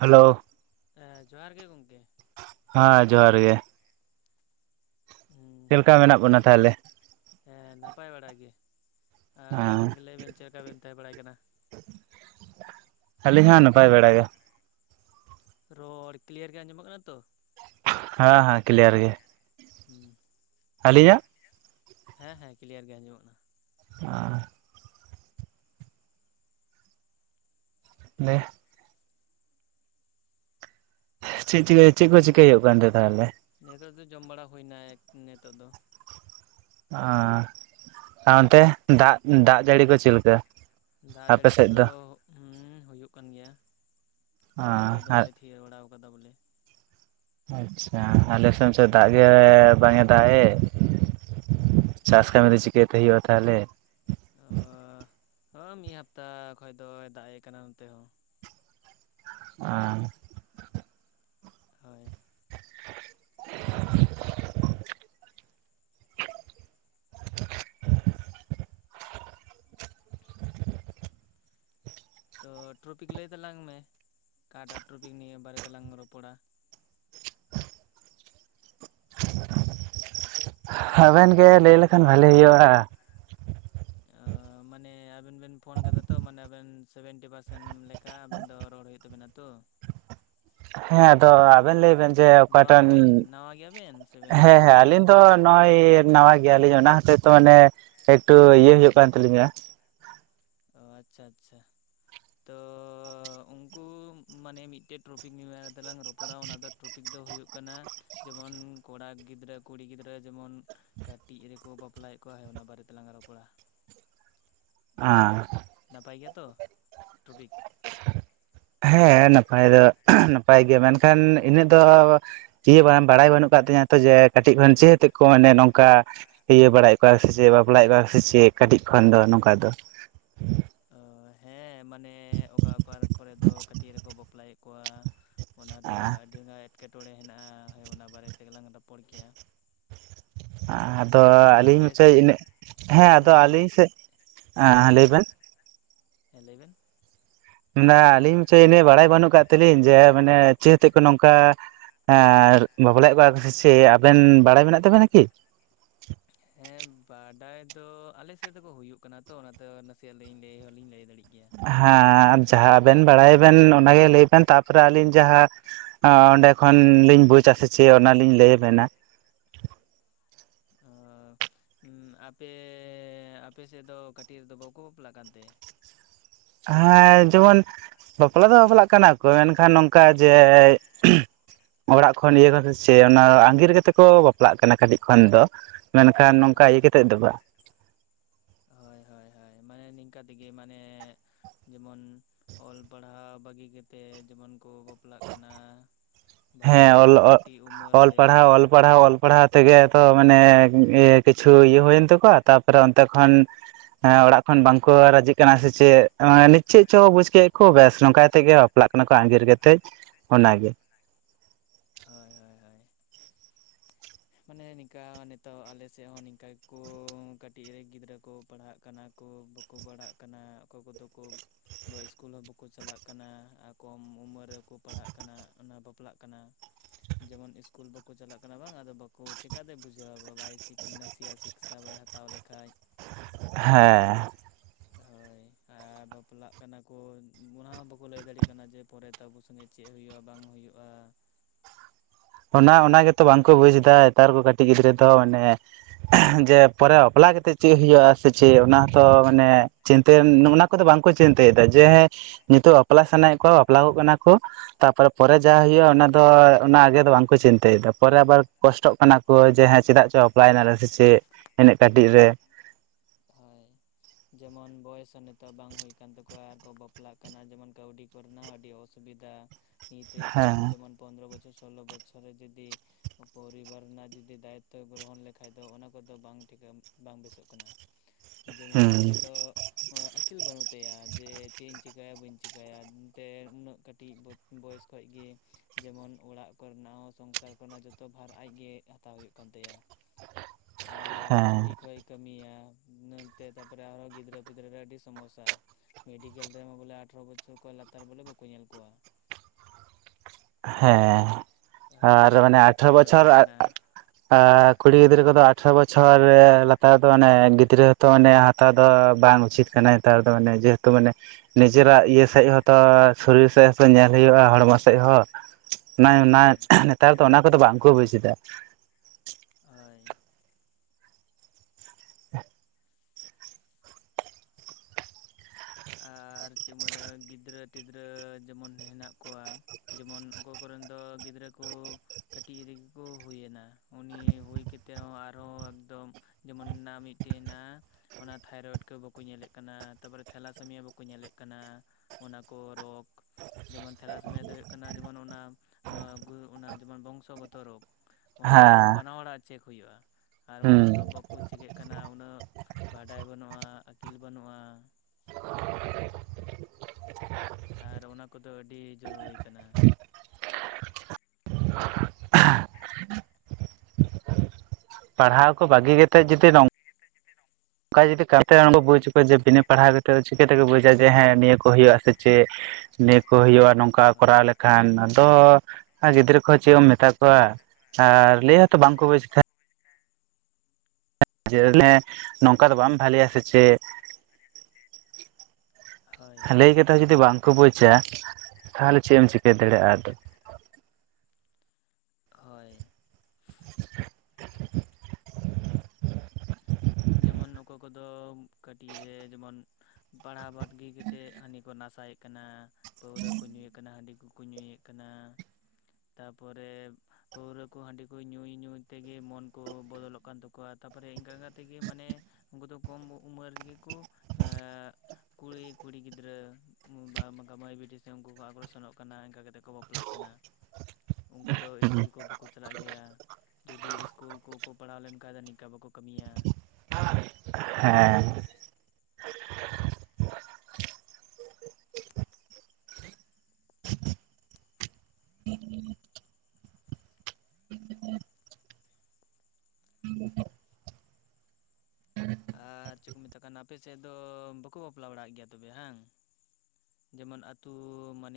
Hello. ᱮᱸ ᱡᱚᱦᱟᱨ ᱜᱮ ᱜᱚᱢᱠᱮ᱾ ᱦᱮᱸ ᱡᱚᱦᱟᱨ ᱜᱮ᱾ ᱦᱩᱸ ᱪᱮᱫ ᱞᱮᱠᱟ ᱢᱮᱱᱟᱜ ᱱᱟᱯᱟᱭ ᱵᱚᱱᱟ ᱪᱮᱟᱠᱟ ᱛᱟᱦᱚᱞᱮ ᱢᱮᱱᱟᱜ ᱵᱤᱱᱟ ᱛᱟᱦᱚᱞᱮ? ᱮᱸ ᱱᱟᱯᱟᱭ ᱵᱟᱲᱟ ᱜᱮ, ᱟᱨ ᱟᱵᱮᱱ ᱦᱮᱸ ᱜᱮ ᱞᱟᱹᱭ ᱵᱮᱱ ᱪᱮᱫ ᱞᱮᱠᱟ ᱵᱮᱱ ᱛᱟᱦᱮᱸ ᱵᱟᱲᱟᱭ ᱠᱟᱱᱟ? ᱟᱹᱞᱤᱧ ᱦᱚᱸ ᱱᱟᱯᱟᱭ ᱵᱟᱲᱟ ᱜᱮ ᱾ ᱨᱚᱲ ᱠᱞᱤᱭᱟᱨ ᱜᱮ ᱟᱸᱡᱚᱢᱚᱜ ᱠᱟᱱᱟ ᱛᱚ? ᱦᱮᱸ ᱦᱮᱸ ᱠᱞᱤᱭᱟᱨ ᱜᱮ᱾ ᱦᱩᱸ᱾ ᱟᱞᱮᱭᱟᱜ? ᱦᱮᱸ ᱦᱮᱸ ᱠᱞᱤᱭᱟᱨ ᱜᱮ ᱟᱸᱡᱚᱢᱚᱜ ᱠᱟᱱᱟ ᱾ ᱟ ᱞᱮ ᱪᱮᱫ ᱪᱤᱠᱟᱹᱭ ᱪᱮᱫ ᱠᱚ ᱪᱤᱠᱟᱹᱭ ᱦᱩᱭᱩᱜ ᱠᱟᱱ ᱛᱟᱦᱮᱸ ᱛᱟᱦᱚᱞᱮ? ᱱᱤᱛᱚᱜ ᱫᱚ ᱡᱚᱢ ᱵᱟᱲᱟ ᱦᱩᱭᱱᱟ ᱱᱤᱛᱚᱜ ᱫᱚ᱾ ᱟ᱾ ᱟᱨ ᱦᱳᱭ ᱚᱱᱛᱮ ᱫᱟᱜ ᱫᱟᱜ ᱡᱟᱹᱲᱤ ᱠᱚ ᱪᱮᱫᱞᱮᱠᱟ ᱫᱟᱜ ᱟᱯᱮ ᱡᱟᱹᱲᱤ ᱥᱮᱫ ᱠᱚᱫᱚ ᱫᱚ? ᱦᱩᱸ ᱦᱩᱭᱩᱜ ᱠᱟᱱ ᱜᱮᱭᱟ ᱱᱤᱛᱚᱜ ᱟᱨ ᱫᱚᱭ ᱛᱷᱤᱭᱟᱹ ᱵᱟᱲᱟ ᱟᱠᱟᱫᱟ ᱵᱚᱞᱮ᱾ ᱟᱪᱪᱷᱟ ᱟᱞᱮ ᱥᱮᱱ [unintelligible] ᱫᱟᱜ ᱜᱮ ᱵᱟᱝ ᱮ ᱫᱟᱜ ᱮ᱾ ᱪᱟᱥ ᱠᱟᱹᱢᱤ ᱫᱚ ᱪᱤᱠᱟᱹᱛᱮ ᱦᱩᱭᱩᱜᱼᱟ ᱛᱟᱦᱚᱞᱮ? ᱚ ᱦᱚᱸ ᱢᱤᱫ ᱦᱟᱯᱛᱟ ᱠᱷᱚᱡ ᱫᱚᱭ ᱫᱟᱜ ᱮ ᱠᱟᱱᱟ ᱚᱱᱛᱮ ᱦᱚᱸ᱾ ᱟ᱾ ᱦᱳᱭ᱾ ᱛᱚ ᱴᱨᱚᱯᱤᱠ ᱞᱟᱹᱭ ᱛᱟᱞᱟᱝ ᱢᱮ ᱟᱠᱟᱴᱟᱜ ᱴᱨᱚᱯᱤᱠ ᱱᱤᱭᱮ ᱵᱟᱨᱮ ᱛᱮᱞᱟᱝ ᱨᱚᱯᱚᱲᱟ? ᱟᱵᱮᱱ ᱜᱮ ᱞᱟᱹᱭ ᱞᱮᱠᱷᱟᱱ ᱵᱷᱟᱹᱞᱤ ᱦᱩᱭᱩᱜᱼᱟ᱾ ᱚ ᱢᱟᱱᱮ ᱟᱵᱮᱱ ᱵᱮᱱ ᱯᱷᱳᱱ ᱠᱟᱫᱟ ᱛᱚ ᱢᱟᱱᱮ ᱟᱵᱮᱱ ᱥᱮᱵᱷᱮᱱᱴᱤ ᱯᱟᱨᱥᱮᱱ ᱞᱮᱠᱟ ᱟᱵᱮᱱ ᱫᱚ ᱨᱚᱲ ᱦᱩᱭᱩᱜ ᱛᱟᱵᱤᱱᱟ ᱛᱚ ᱦᱮᱸ ᱟᱫᱚ ᱟᱵᱮᱱ ᱞᱟᱹᱭ ᱵᱮᱱ ᱡᱮ ᱱᱟᱣᱟ ᱚᱠᱟᱴᱟᱜ ᱜᱮᱵᱮᱱ ᱱᱟᱣᱟ ᱜᱮᱭᱟᱵᱮᱱ ᱥᱮᱵᱮᱱ ᱦᱮᱸ ᱦᱮᱸ ᱯᱩᱨᱟᱱᱟ ᱜᱮ ᱟᱹᱞᱤᱧ ᱫᱚ ᱱᱚᱸᱜᱼᱚᱭ ᱱᱟᱣᱟ ᱜᱮᱭᱟᱞᱤᱧ ᱚᱱᱟ ᱦᱚᱛᱮᱡ ᱛᱮ ᱢᱟᱱᱮ ᱮᱠᱴᱩ ᱤᱭᱟᱹ ᱦᱩᱭᱩᱜ ᱠᱟᱱ ᱛᱟᱹᱞᱤᱧᱟ ᱾ ᱚ ᱟᱪᱪᱷᱟ ᱟᱪᱪᱷᱟ᱾ ᱛᱚ ᱩᱱᱠᱩ ᱢᱟᱱᱮ ᱢᱤᱫᱴᱮᱜ ᱴᱨᱚᱯᱤᱠ ᱱᱤᱭᱮ ᱛᱮᱞᱟᱝ ᱨᱚᱯᱚᱲᱟ ᱚᱱᱟ ᱫᱚ ᱴᱨᱚᱯᱤᱠ ᱫᱚ ᱦᱩᱭᱩᱜ ᱠᱟᱱᱟ ᱡᱮᱢᱚᱱ ᱠᱚᱲᱟ ᱜᱤᱫᱽᱨᱟᱹ ᱠᱩᱲᱤ ᱜᱤᱫᱽᱨᱟᱹ ᱡᱮᱢᱚᱱ ᱠᱟᱹᱴᱤᱡ ᱨᱮᱠᱚ ᱵᱟᱯᱞᱟᱭᱮᱜ ᱠᱚᱣᱟ ᱦᱮᱸ ᱚᱱᱟ ᱵᱟᱨᱮᱛᱮ ᱞᱟᱝ ᱨᱚᱯᱚᱲᱟ ᱾ ᱟ ᱱᱟᱯᱟᱭ ᱜᱮᱭᱟ ᱛᱚ ᱴᱨᱚᱯᱤᱠ? ᱦᱮᱸ ᱱᱟᱯᱟᱭ ᱫᱚ ᱱᱟᱯᱟᱭ ᱜᱮᱭᱟ ᱢᱮᱱᱠᱷᱟᱱ ᱤᱱᱟᱹᱜ ᱫᱚ ᱤᱭᱟᱹ ᱵᱟᱝ ᱵᱟᱲᱟᱭ ᱵᱟᱹᱱᱩᱜ ᱠᱟᱜ ᱛᱤᱧᱟᱹ ᱛᱚ ᱡᱮ ᱠᱟᱹᱴᱤᱡ ᱠᱷᱚᱱ ᱪᱮᱫ ᱛᱮᱠᱚ ᱢᱟᱱᱮ ᱱᱚᱝᱠᱟ ᱤᱭᱟᱹ ᱵᱟᱲᱟᱭ ᱚᱠᱟ ᱥᱮ ᱪᱮᱫ ᱵᱟᱯᱞᱟᱭ ᱥᱮ ᱪᱮᱫ ᱠᱟᱹᱴᱤᱡ ᱠᱷᱚᱱ ᱫᱚ ᱱᱚᱝᱠᱟ ᱫᱚ ᱾ ᱚ ᱦᱮᱸ ᱢᱟᱱᱮ ᱚᱠᱟ ᱚᱠᱟ ᱠᱚᱨᱮ ᱫᱚ ᱠᱟᱹᱴᱤᱡ ᱨᱮᱠᱚ ᱵᱟᱯᱞᱟᱭᱮᱫ ᱠᱚᱣᱟ ᱾ ᱚᱱᱟ ᱨᱮᱭᱟᱜ ᱟᱹᱰᱤ ᱦᱚᱲ ᱟᱜ ᱮᱴᱠᱮᱴᱚᱬᱮ ᱦᱮᱱᱟᱜᱼᱟ ᱦ ᱚᱱᱟ ᱵᱟᱨᱮ ᱛᱮᱜᱮᱞᱟᱝ ᱨᱚᱯᱚᱲ ᱠᱮᱭᱟ ᱾ ᱟᱫᱚ ᱟᱹᱞᱤᱧ ᱟᱯᱮ ᱢᱩᱪᱮᱫ ᱥᱮᱫ ᱤᱱᱟᱹ ᱦᱮᱸ ᱟᱫᱚ ᱚᱱᱟ ᱢᱮᱱᱫᱟᱹᱧ ᱟᱹᱞᱤᱧ ᱥᱮᱫ ᱦᱮᱸ ᱦ ᱞᱟᱹᱭ ᱞᱟᱹᱭᱵᱮᱱ ᱵᱮᱱ ᱾ ᱦᱮᱸ ᱞᱟᱹᱭ ᱵᱮᱱ ᱾ ᱚᱱᱟ ᱟᱹᱞᱤᱧ ᱤᱱᱟᱹ ᱵᱟᱲᱟᱭ ᱵᱟᱹᱱᱩᱜ ᱟᱠᱟᱫ ᱛᱤᱞᱤᱧ ᱡᱮ ᱢᱟᱱᱮ ᱪᱮᱫ ᱛᱮᱫ ᱠᱚ ᱱᱚᱝᱠᱟ ᱦᱮᱸ ᱵᱟᱯᱞᱟᱭᱮᱫ ᱠᱚᱣᱟ ᱪᱮᱫ ᱟᱵᱮᱱ ᱵᱟᱲᱟᱭ ᱢᱮᱱᱟᱜ ᱛᱟᱵᱮᱱᱟ ᱠᱤ? ᱦᱮᱸ ᱵᱟᱰᱟᱭ ᱫᱚ ᱟᱞᱮᱥᱮᱫ ᱫᱚᱠᱚ ᱦᱩᱭᱩᱜ ᱠᱟᱱᱟ ᱛᱚ ᱚᱱᱟᱛᱮ ᱱᱟᱥᱮᱭᱟᱜ ᱞᱟᱹᱭ ᱦᱚᱞᱤᱧ ᱞᱟᱹᱭ ᱫᱟᱲᱮᱭᱟᱜ ᱜᱮᱭᱟ ᱾ ᱦᱮᱸ ᱡᱟᱦᱟᱸ ᱟᱵᱮᱱ ᱵᱟᱲᱟᱭ ᱟᱵᱮᱱ ᱚᱱᱟᱜᱮ ᱞᱟᱹᱭ ᱵᱮᱱ ᱛᱟᱯᱚᱨᱮ ᱟᱹᱞᱤᱧ ᱡᱟᱦᱟᱸ ᱚᱸᱰᱮ ᱠᱷᱚᱱ ᱞᱤᱧ ᱵᱩᱡ ᱟᱥᱮ ᱪᱮᱫ ᱚᱱᱟᱞᱤᱧ ᱞᱟᱹᱭ ᱟᱵᱮᱱᱟ ᱾ ᱚ ᱟᱯᱮ ᱟᱯᱮ ᱥᱮᱫ ᱫᱚ ᱠᱟᱹᱴᱤᱡ ᱨᱮᱫᱚ ᱵᱟᱠᱚ ᱵᱟᱯᱞᱟᱜ ᱠᱟᱱᱛᱮ? ᱦᱮᱸ ᱡᱮᱢᱚᱱ ᱵᱟᱯᱞᱟ ᱫᱚ ᱵᱟᱯᱞᱟᱜ ᱠᱟᱱᱟ ᱠᱚ ᱠᱚ ᱢᱮᱱᱠᱷᱟᱱ ᱱᱚᱝᱠᱟ ᱡᱮ ᱚᱲᱟᱜ ᱠᱷᱚᱱ ᱤᱭᱟᱹ ᱠᱟᱛᱮ ᱥᱮ ᱪᱮᱫ ᱚᱱᱟ ᱟᱸᱜᱤᱨ ᱠᱟᱛᱮ ᱠᱚ ᱵᱟᱯᱞᱟᱜ ᱠᱟᱱᱟ ᱠᱟᱹᱴᱤᱡ ᱠᱷᱚᱱ ᱫᱚ ᱾ ᱚ ᱢᱮᱱᱠᱷᱟᱱ ᱱᱚᱝᱠᱟ ᱤᱭᱟᱹ ᱠᱟᱛᱮᱫ ᱫᱚ ᱵᱟᱝ ᱾ ᱦᱳᱭ ᱦᱳᱭ ᱦᱳᱭ ᱢᱟᱱᱮ ᱱᱤᱝᱠᱟ ᱛᱮᱜᱮ ᱢᱟᱱᱮ ᱡᱮᱢᱚᱱ ᱚᱞ ᱯᱟᱲᱦᱟᱣ ᱵᱟᱹᱜᱤ ᱠᱟᱛᱮᱫ ᱡᱮᱢᱚᱱ ᱠᱚ ᱵᱟᱯᱞᱟᱜ ᱠᱟᱱᱟ ᱾ ᱵᱟᱯᱞᱟᱜ ᱠᱟᱱᱟ ᱠᱚ ᱠᱟᱹᱴᱤᱡ ᱩᱢᱟᱨ ᱨᱮ ᱾ ᱚ ᱯᱟᱲᱦᱟᱣ ᱚᱞ ᱯᱟᱲᱦᱟᱣ ᱛᱮᱜᱮ ᱛᱚ ᱢᱟᱱᱮᱤᱭᱟᱹ ᱠᱤᱪᱷᱩ ᱤᱭᱟᱹ ᱦᱩᱭᱮᱱ ᱛᱟᱠᱚᱣᱟ ᱛᱟᱨᱯᱚᱨᱮ ᱚᱱᱛᱮ ᱠᱷᱚᱱ ᱦᱮᱸ ᱚᱲᱟᱜ ᱠᱷᱚᱱ ᱵᱟᱝᱠᱚ ᱨᱟᱹᱡᱤᱜ ᱠᱟᱱᱟ ᱥᱮ ᱪᱮᱫ ᱢᱟᱱᱮ ᱪᱮᱫ ᱪᱚᱝ ᱵᱩᱡ ᱠᱮᱫ ᱠᱚ ᱵᱮᱥ ᱱᱚᱝᱠᱟ ᱠᱟᱛᱮᱜ ᱜᱮ ᱵᱟᱯᱞᱟᱜ ᱠᱟᱱᱟ ᱠᱚ ᱟᱸᱜᱤᱨ ᱠᱟᱛᱮᱫ ᱾ ᱚᱱᱟᱜᱮ ᱾ ᱦᱳᱭ ᱦᱳᱭ ᱦᱳᱭ ᱾ ᱢᱟᱱᱮ ᱱᱤᱝᱠᱟ ᱱᱮᱛᱚᱜ ᱟᱞᱮᱥᱮᱫ ᱦᱚᱸ ᱱᱤᱝᱠᱟ ᱜᱮᱠᱚ ᱠᱟᱹᱴᱤᱡ ᱨᱮ ᱜᱤᱫᱽᱨᱟᱹ ᱠᱚ ᱯᱟᱲᱦᱟᱜ ᱠᱟᱱᱟ ᱠᱚ ᱵᱟᱠᱚ ᱯᱟᱲᱟᱜ ᱠᱟᱱᱟ ᱚᱠᱚᱭ ᱠᱚᱫᱚ ᱠᱚ ᱾ ᱵᱟ ᱤᱥᱠᱩᱞ ᱦᱚᱸ ᱵᱟᱠᱚ ᱪᱟᱞᱟᱜ ᱠᱟᱱᱟ ᱟᱨ ᱠᱚᱢ ᱩᱢᱮᱨ ᱠᱚ ᱯᱟᱲᱦᱟᱜ ᱠᱟᱱᱟ ᱚᱱᱟ ᱵᱟᱯᱞᱟᱜ ᱠᱟᱱᱟ ᱡᱮᱢᱚᱱ ᱤᱥᱠᱩᱞ ᱵᱟᱠᱚ ᱪᱟᱞᱟᱜ ᱠᱟᱱᱟ ᱵᱟᱝ ᱟᱫᱚ ᱠᱚ ᱪᱮᱠᱟᱛᱮᱭ ᱵᱩᱡᱷᱟᱹᱣᱟ ᱵᱟᱭ ᱥᱤᱠᱥᱟᱹ ᱥᱤᱟ ᱥᱤᱠᱥᱟ ᱵᱟᱭ ᱦᱟᱛᱟᱣ ᱞᱮᱠᱦᱟᱡ ᱾ ᱦᱮᱸ ᱾ ᱦᱳᱭ ᱟᱨ ᱵᱟᱯᱞᱟᱜ ᱠᱟᱱᱟᱠᱚ ᱚᱱᱟᱦᱚ ᱵᱟᱠᱚ ᱞᱟᱹᱭ ᱫᱟᱲᱮᱭᱟᱜ ᱠᱟᱱᱟ ᱡᱮ ᱯᱚᱨᱮᱛᱮ ᱟᱵᱚ ᱥᱚᱸᱜᱮ ᱪᱮᱫ ᱦᱩᱭᱩᱜᱼᱟ ᱵᱟᱝ ᱦᱩᱭᱩᱜᱼᱟ ᱾ ᱚᱱᱟ ᱚᱱᱟ ᱜᱮᱛᱚ ᱵᱟᱝᱠᱚ ᱵᱩᱡ ᱮᱫᱟ ᱱᱮᱛᱟᱨ ᱠᱚ ᱠᱟᱹᱴᱤᱡ ᱜᱤᱫᱽᱨᱟᱹ ᱫᱚ ᱚᱱᱮ ᱾ ᱡᱮ ᱯᱚᱨᱮ ᱵᱟᱯᱞᱟ ᱠᱟᱛᱮᱜ ᱪᱮᱫ ᱦᱩᱭᱩᱜ ᱟ ᱥᱮ ᱪᱮᱫ ᱚᱱᱟ ᱦᱚᱸᱛᱚ ᱢᱟᱱᱮ ᱾ ᱪᱤᱱᱛᱟᱹᱭ ᱚᱱᱟ ᱠᱚᱫᱚ ᱵᱟᱝᱠᱚ ᱪᱤᱱᱛᱟᱹᱭᱮᱫᱟ ᱡᱮ ᱦᱮᱸ ᱱᱤᱛᱚᱜ ᱵᱟᱯᱞᱟ ᱥᱟᱱᱟᱭᱮᱫ ᱠᱚᱣᱟ ᱵᱟᱯᱞᱟ ᱠᱚᱜ ᱠᱟᱱᱟ ᱠᱚ ᱛᱟᱯᱚᱨᱮ ᱯᱚᱨᱮ ᱦᱮᱸ ᱡᱟᱦᱟᱸ ᱦᱳᱭᱳᱜᱼᱟ ᱚᱱᱟ ᱫᱚ ᱚᱱᱟ ᱟᱜᱮ ᱵᱟᱝᱠᱚ ᱪᱤᱱᱛᱟᱹᱭᱮᱫᱟ ᱯᱚᱨᱮ ᱟᱵᱟᱨ ᱠᱚᱥᱴᱚᱜ ᱠᱟᱱᱟ ᱠᱚ ᱡᱮ ᱦᱮᱸ ᱪᱮᱫᱟᱜ ᱪᱚᱝ ᱵᱟᱯᱟᱭᱱᱟ ᱥᱮ ᱪᱮᱫ ᱤᱱᱮᱜ ᱠᱟᱹᱴᱤᱡ ᱨᱮ ᱾ ᱦᱳᱭ ᱡᱮᱢᱚᱱ ᱵᱚᱭᱮᱥ ᱦᱚᱸ ᱱᱤᱛᱚᱜ ᱵᱟᱝ ᱦᱩᱭ ᱠᱟᱱ ᱛᱟᱠᱚᱣᱟ ᱟᱨᱠᱚ ᱵᱟᱯᱞᱟᱜ ᱠᱟᱱᱟ ᱡᱮᱢᱚᱱ ᱠᱟᱹᱣᱰᱤ ᱠᱚᱨᱮᱱᱟᱜ ᱟᱹᱰᱤ ᱚᱥᱩᱵᱤᱫᱷᱟ ᱱᱤᱛ ᱨᱮ ᱦᱮᱸ ᱡᱮᱢᱚᱱ ᱯᱚᱱᱨᱚ ᱵᱚᱪᱷᱚᱨ ᱥᱳᱞᱳ ᱵᱚᱪᱷᱚᱨ ᱨᱮ ᱡᱩᱫᱤ ᱯᱚᱨᱤᱵᱟᱨ ᱨᱮᱱᱟᱜ ᱡᱚᱫᱤ ᱫᱟᱭᱤᱛᱛᱚ ᱜᱨᱚᱦᱚᱱ ᱞᱮᱠᱷᱟᱡ ᱫᱚ ᱚᱱᱟ ᱠᱚᱫᱚ ᱵᱟᱝ ᱴᱷᱤᱠ ᱵᱟᱝ ᱵᱮᱥᱚᱜ ᱠᱟᱱᱟ᱾ ᱡᱮᱢᱚᱱ ᱦᱩᱸ ᱩᱱᱤ ᱫᱚ ᱟᱹᱠᱤᱞ ᱵᱟᱹᱱᱩᱜ ᱛᱟᱭᱟ ᱡᱮ ᱪᱮᱫ ᱤᱧ ᱪᱤᱠᱟᱹ ᱵᱟᱹᱧ ᱪᱤᱠᱟᱭᱟᱛᱮ ᱩᱱᱟᱹᱜ ᱠᱟᱹᱴᱤᱡ ᱵᱚᱭᱮᱥ ᱠᱷᱚᱡ ᱜᱮᱺ ᱡᱮᱢᱚᱱ ᱚᱲᱟᱜ ᱠᱚᱨᱮᱱᱟᱜ ᱦᱚᱸ ᱥᱚᱝᱥᱟᱨ ᱠᱚᱨᱮᱱᱟᱜ ᱡᱚᱛᱚ ᱵᱷᱟᱨ ᱟᱡᱜᱮ ᱦᱟᱛᱟᱣ ᱦᱳᱭᱳᱜ ᱠᱟᱱ ᱛᱟᱭᱟ᱾ [inaudible] ᱟᱨ ᱦᱮᱸ ᱠᱟᱹᱴᱤᱡ ᱠᱷᱚᱡ ᱮ ᱠᱟᱹᱢᱤᱭᱟ᱾ ᱱᱚᱛᱮ ᱛᱟᱯᱚᱨᱮ ᱟᱨᱦᱚ ᱜᱤᱫᱽᱨᱟᱹ ᱯᱤᱫᱸᱨᱟ ᱨᱮ ᱟᱹᱰᱤ ᱥᱚᱢᱚᱥᱟ᱾ ᱢᱮᱰᱤᱠᱮᱞ ᱨᱮᱦᱚ ᱵᱚᱞᱮ ᱟᱴᱷᱨᱚ ᱵᱚᱪᱷᱚᱨ ᱠᱷᱚᱱ ᱞᱟᱛᱟᱨ ᱵᱚᱞᱮ ᱵᱟᱠᱚ ᱧᱮᱞ ᱠᱚᱣᱟ᱾ ᱦᱮᱸ ᱟᱨ ᱚᱱᱟ ᱢᱟᱱᱮ ᱨᱮᱭᱟᱜ ᱟᱴᱷᱨᱚ ᱮᱴᱠᱮᱴᱚᱬᱮ ᱵᱚᱪᱷᱚᱨ ᱦᱩᱭᱩᱜ ᱟᱨ ᱠᱟᱱᱟ ᱠᱩᱲᱤ ᱜᱤᱫᱽᱨᱟᱹ ᱠᱚᱫᱚ ᱟᱴᱷᱮᱨᱚ ᱵᱚᱪᱷᱚᱨ ᱞᱟᱛᱟᱨ ᱫᱚ ᱚᱱᱮ ᱜᱤᱫᱽᱨᱟᱹ ᱛᱚ ᱚᱱᱮ ᱦᱟᱛᱟᱣ ᱫᱚ ᱵᱟᱝ ᱩᱪᱤᱛ ᱠᱟᱱᱟ ᱱᱮᱛᱟᱨ ᱫᱚ ᱚᱱᱮ ᱡᱮᱦᱮᱛᱩ ᱢᱟᱱᱮ ᱱᱤᱡᱮᱨᱟᱜ ᱤᱭᱟᱹ ᱥᱮᱡ ᱦᱚᱸᱛᱚ ᱥᱚᱨᱤᱨ ᱥᱮᱡ ᱦᱚᱸᱛᱚ ᱧᱮᱞ ᱦᱳᱭᱳᱜᱼᱟ ᱦᱚᱲᱢᱚ ᱥᱮᱡ ᱦᱚᱸ᱾ ᱚᱱᱟ ᱚᱱᱟ ᱦᱳᱭ ᱱᱮᱛᱟᱨ ᱫᱚ ᱚᱱᱟ ᱠᱚᱫᱚ ᱵᱟᱝᱠᱚ ᱵᱩᱡ ᱫᱟ᱾ ᱦᱚᱭ᱾ [inaudible] ᱟᱨ ᱪᱮᱫ ᱢᱟᱧ ᱜᱤᱫᱽᱨᱟᱹᱴᱤᱫᱽᱨᱟᱹ ᱡᱮᱢᱚᱱ ᱦᱮᱱᱟᱜ ᱠᱚᱣᱟ᱾ ᱡᱮᱢᱚᱱ ᱚᱠᱚᱭ ᱠᱚᱨᱮᱱ ᱫᱚ ᱜᱤᱫᱽᱨᱟᱹ ᱠᱚ ᱠᱟᱹᱴᱤᱡ ᱨᱮᱜᱮ ᱠᱩ ᱦᱩᱭ ᱱᱟ ᱩᱱᱤ ᱦᱩᱭ ᱠᱟᱛᱮᱫ ᱦᱚᱸ ᱟᱨᱦᱚᱸ ᱮᱠᱫᱚᱢ ᱡᱮᱢᱚᱱ ᱚᱱᱟ ᱢᱤᱫᱴᱤᱜ ᱦᱮᱱᱟᱜᱼᱟ ᱚᱱᱟ ᱛᱷᱟᱭᱨᱚᱭᱮᱰ ᱠᱚ ᱵᱟᱠᱚ ᱧᱮᱞᱮᱫ ᱠᱟᱱᱟ ᱛᱟᱯᱚᱨᱮ ᱛᱷᱮᱞᱟᱥᱮᱢᱤᱭᱟᱹ ᱵᱟᱠᱚ ᱧᱮᱞᱮᱜ ᱠᱟᱱᱟ ᱚᱱᱟ ᱠᱚ ᱨᱚᱜ᱾ ᱡᱮᱢᱚᱱ ᱛᱷᱮᱞᱟᱥᱮᱢᱤᱭᱟᱹ ᱫᱚ ᱦᱳᱭᱳᱜ ᱠᱟᱱᱟ ᱡᱮᱢᱚᱱ ᱚᱱᱟ ᱡᱮᱢᱚᱱ ᱵᱚᱝᱥᱚᱜᱚᱛᱚ ᱨᱳᱜᱽ᱾ ᱚᱱᱟ ᱫᱚ ᱦᱮᱸ ᱵᱟᱱᱟ ᱦᱚᱲᱲᱟᱜ ᱪᱮᱠ ᱦᱩᱭᱩᱜᱼᱟ ᱟᱨ ᱚᱠᱚᱭ ᱦᱩᱸ ᱠᱚᱫᱚ ᱵᱚᱠᱚ ᱪᱤᱠᱟᱹᱜ ᱠᱟᱱᱟ ᱩᱱᱟᱹᱜ ᱵᱟᱰᱟᱭ ᱵᱟᱹᱱᱩᱜᱼᱟ ᱟᱹᱠᱤᱞ ᱵᱟᱹᱱᱩᱜᱼᱟ᱾ ᱟᱨ ᱚᱱᱟ ᱠᱚᱫᱚ ᱟᱹᱰᱤ ᱡᱟᱨᱩᱨᱤ ᱠᱟᱱᱟ᱾ ᱯᱟᱲᱦᱟᱣ ᱠᱚ ᱵᱟᱹᱜᱤ ᱠᱟᱛᱮᱜ ᱡᱚᱫᱤ ᱱᱚᱝ ᱚᱱᱠᱟ ᱡᱩᱫᱤ ᱠᱟᱛᱮ ᱦᱚᱲ ᱵᱚ ᱵᱩᱡᱽ ᱟᱠᱚᱣᱟ ᱡᱮ ᱵᱤᱱᱟᱹ ᱯᱟᱲᱦᱟᱣ ᱠᱟ ᱠᱟᱛᱮᱫ ᱪᱤᱠᱟᱹ ᱛᱮᱠᱚ ᱵᱩᱡᱟ ᱡᱮ ᱦᱮᱸ ᱱᱤᱭᱟᱹ ᱠᱚ ᱦᱩᱭᱩᱜ-ᱟ ᱥᱮ ᱪᱮᱫ᱾ ᱱᱤᱭᱟᱹ ᱠᱚ ᱦᱩᱭᱩᱜᱼᱟ ᱱᱚᱝᱠᱟ ᱦᱳᱭ ᱠᱚᱨᱟᱣ ᱞᱮᱠᱟ ᱠᱷᱟᱱ ᱟᱫᱚ ᱜᱤᱫᱽᱨᱟᱹ ᱠᱚᱦᱚᱸ ᱪᱮᱫ ᱮᱢ ᱢᱮᱛᱟ ᱠᱚᱣᱟ ᱟᱨ ᱞᱟᱹᱭ ᱦᱚᱸᱛᱚ ᱵᱟᱝᱠᱚ ᱵᱩᱡ ᱠᱷᱟ ᱡᱮ ᱞᱮ ᱱᱚᱝᱠᱟ ᱫᱚ ᱵᱟᱢ ᱵᱷᱟᱞᱮ ᱟ ᱥᱮ ᱪᱮ᱾ ᱦᱳᱭ ᱞᱟᱹᱭ ᱦᱳᱭ ᱠᱟᱛᱮ ᱦᱚ ᱡᱩᱫᱤ ᱵᱟᱝᱠᱚ ᱵᱩᱡᱟ ᱛᱟᱦᱞᱮ ᱪᱮᱫ ᱮᱢ ᱪᱤᱠᱟᱹ ᱫᱟᱲᱮᱜ ᱟᱫ᱾ ᱦᱚᱭ᱾ [inaudible] ᱡᱮᱢᱚᱱ ᱚᱠᱚᱭ ᱠᱚᱫᱚ ᱠᱟᱹᱴᱤᱡ ᱨᱮ ᱡᱮᱢᱚᱱ ᱯᱟᱲᱦᱟᱣ ᱵᱟᱫᱽᱜᱤ ᱠᱟᱛᱮᱫ ᱦᱟᱺᱰᱤ ᱠᱚ ᱱᱟᱥᱟᱭᱮᱜ ᱠᱟᱱᱟ ᱯᱟᱹᱣᱨᱟᱹ ᱠᱚ ᱧᱩᱭᱮᱜ ᱠᱟᱱᱟ ᱦᱟᱺᱰᱤ ᱠᱚᱠᱚ ᱧᱩᱭᱮᱜ ᱠᱟᱱᱟ ᱛᱟᱯᱚᱨᱮ᱾ ᱯᱟᱹᱣᱨᱟᱹ ᱠᱚ ᱦᱟᱺᱰᱤ ᱠᱚ ᱧᱩᱭ ᱧᱩᱭ ᱛᱮᱜᱮ ᱢᱚᱱ ᱠᱚ ᱵᱚᱫᱚᱞᱚᱜ ᱠᱟᱱ ᱛᱟᱠᱚᱣᱟ ᱛᱟᱯᱚᱨᱮ ᱤᱱᱠᱟ ᱠᱟ ᱛᱮᱜᱮ ᱢᱟᱱᱮ ᱩᱱᱠᱩ ᱫᱚ ᱠᱚᱢ ᱩᱢ ᱩᱢᱮᱨ ᱨᱮᱜᱮ ᱠᱚ ᱮ ᱠᱩᱲᱤ ᱠᱩᱲᱤ ᱜᱤᱫᱽᱨᱟᱹ ᱵᱟ ᱢᱟᱹᱭ ᱵᱤᱴᱤ ᱥᱮ ᱩᱱᱠᱩ ᱠᱚ ᱟᱠᱜᱨᱚᱥᱚᱱᱚᱜ ᱠᱟᱱᱟ ᱤᱱᱠᱟ ᱠᱟᱛᱮᱫ ᱠᱚ ᱵᱟᱯᱞᱟᱜ ᱠᱟᱱᱟ᱾ [unintelligible] ᱩᱱᱠᱩ ᱫᱚ ᱥᱠᱩᱞ ᱠᱚ ᱵᱟᱠᱚ ᱪᱟᱞᱟᱜ ᱜᱮᱭᱟ᱾ ᱡᱩᱫᱤ ᱤᱥᱠᱩᱞ ᱠᱚᱠᱚ ᱯᱟᱲᱦᱟᱣ ᱞᱮᱱᱠᱷᱟᱡ ᱫᱚ ᱱᱤᱝᱠᱟ ᱵᱟᱠᱚ ᱠᱟᱹᱢᱤᱭᱟ᱾ ᱦᱮᱸ᱾ ᱟᱨ ᱪᱮᱫ ᱠᱚ ᱢᱮᱛᱟᱜ ᱠᱟᱱᱟ ᱟᱯᱮ ᱥᱮᱫ ᱫᱚ ᱵᱟᱠᱚ ᱵᱟᱯᱞᱟ ᱵᱟᱲᱟᱜ ᱜᱮᱭᱟ ᱛᱚᱵᱮ ᱦᱟᱱ? ᱡᱮᱢᱚᱱ ᱟᱹᱛᱩ ᱢᱟᱱᱮ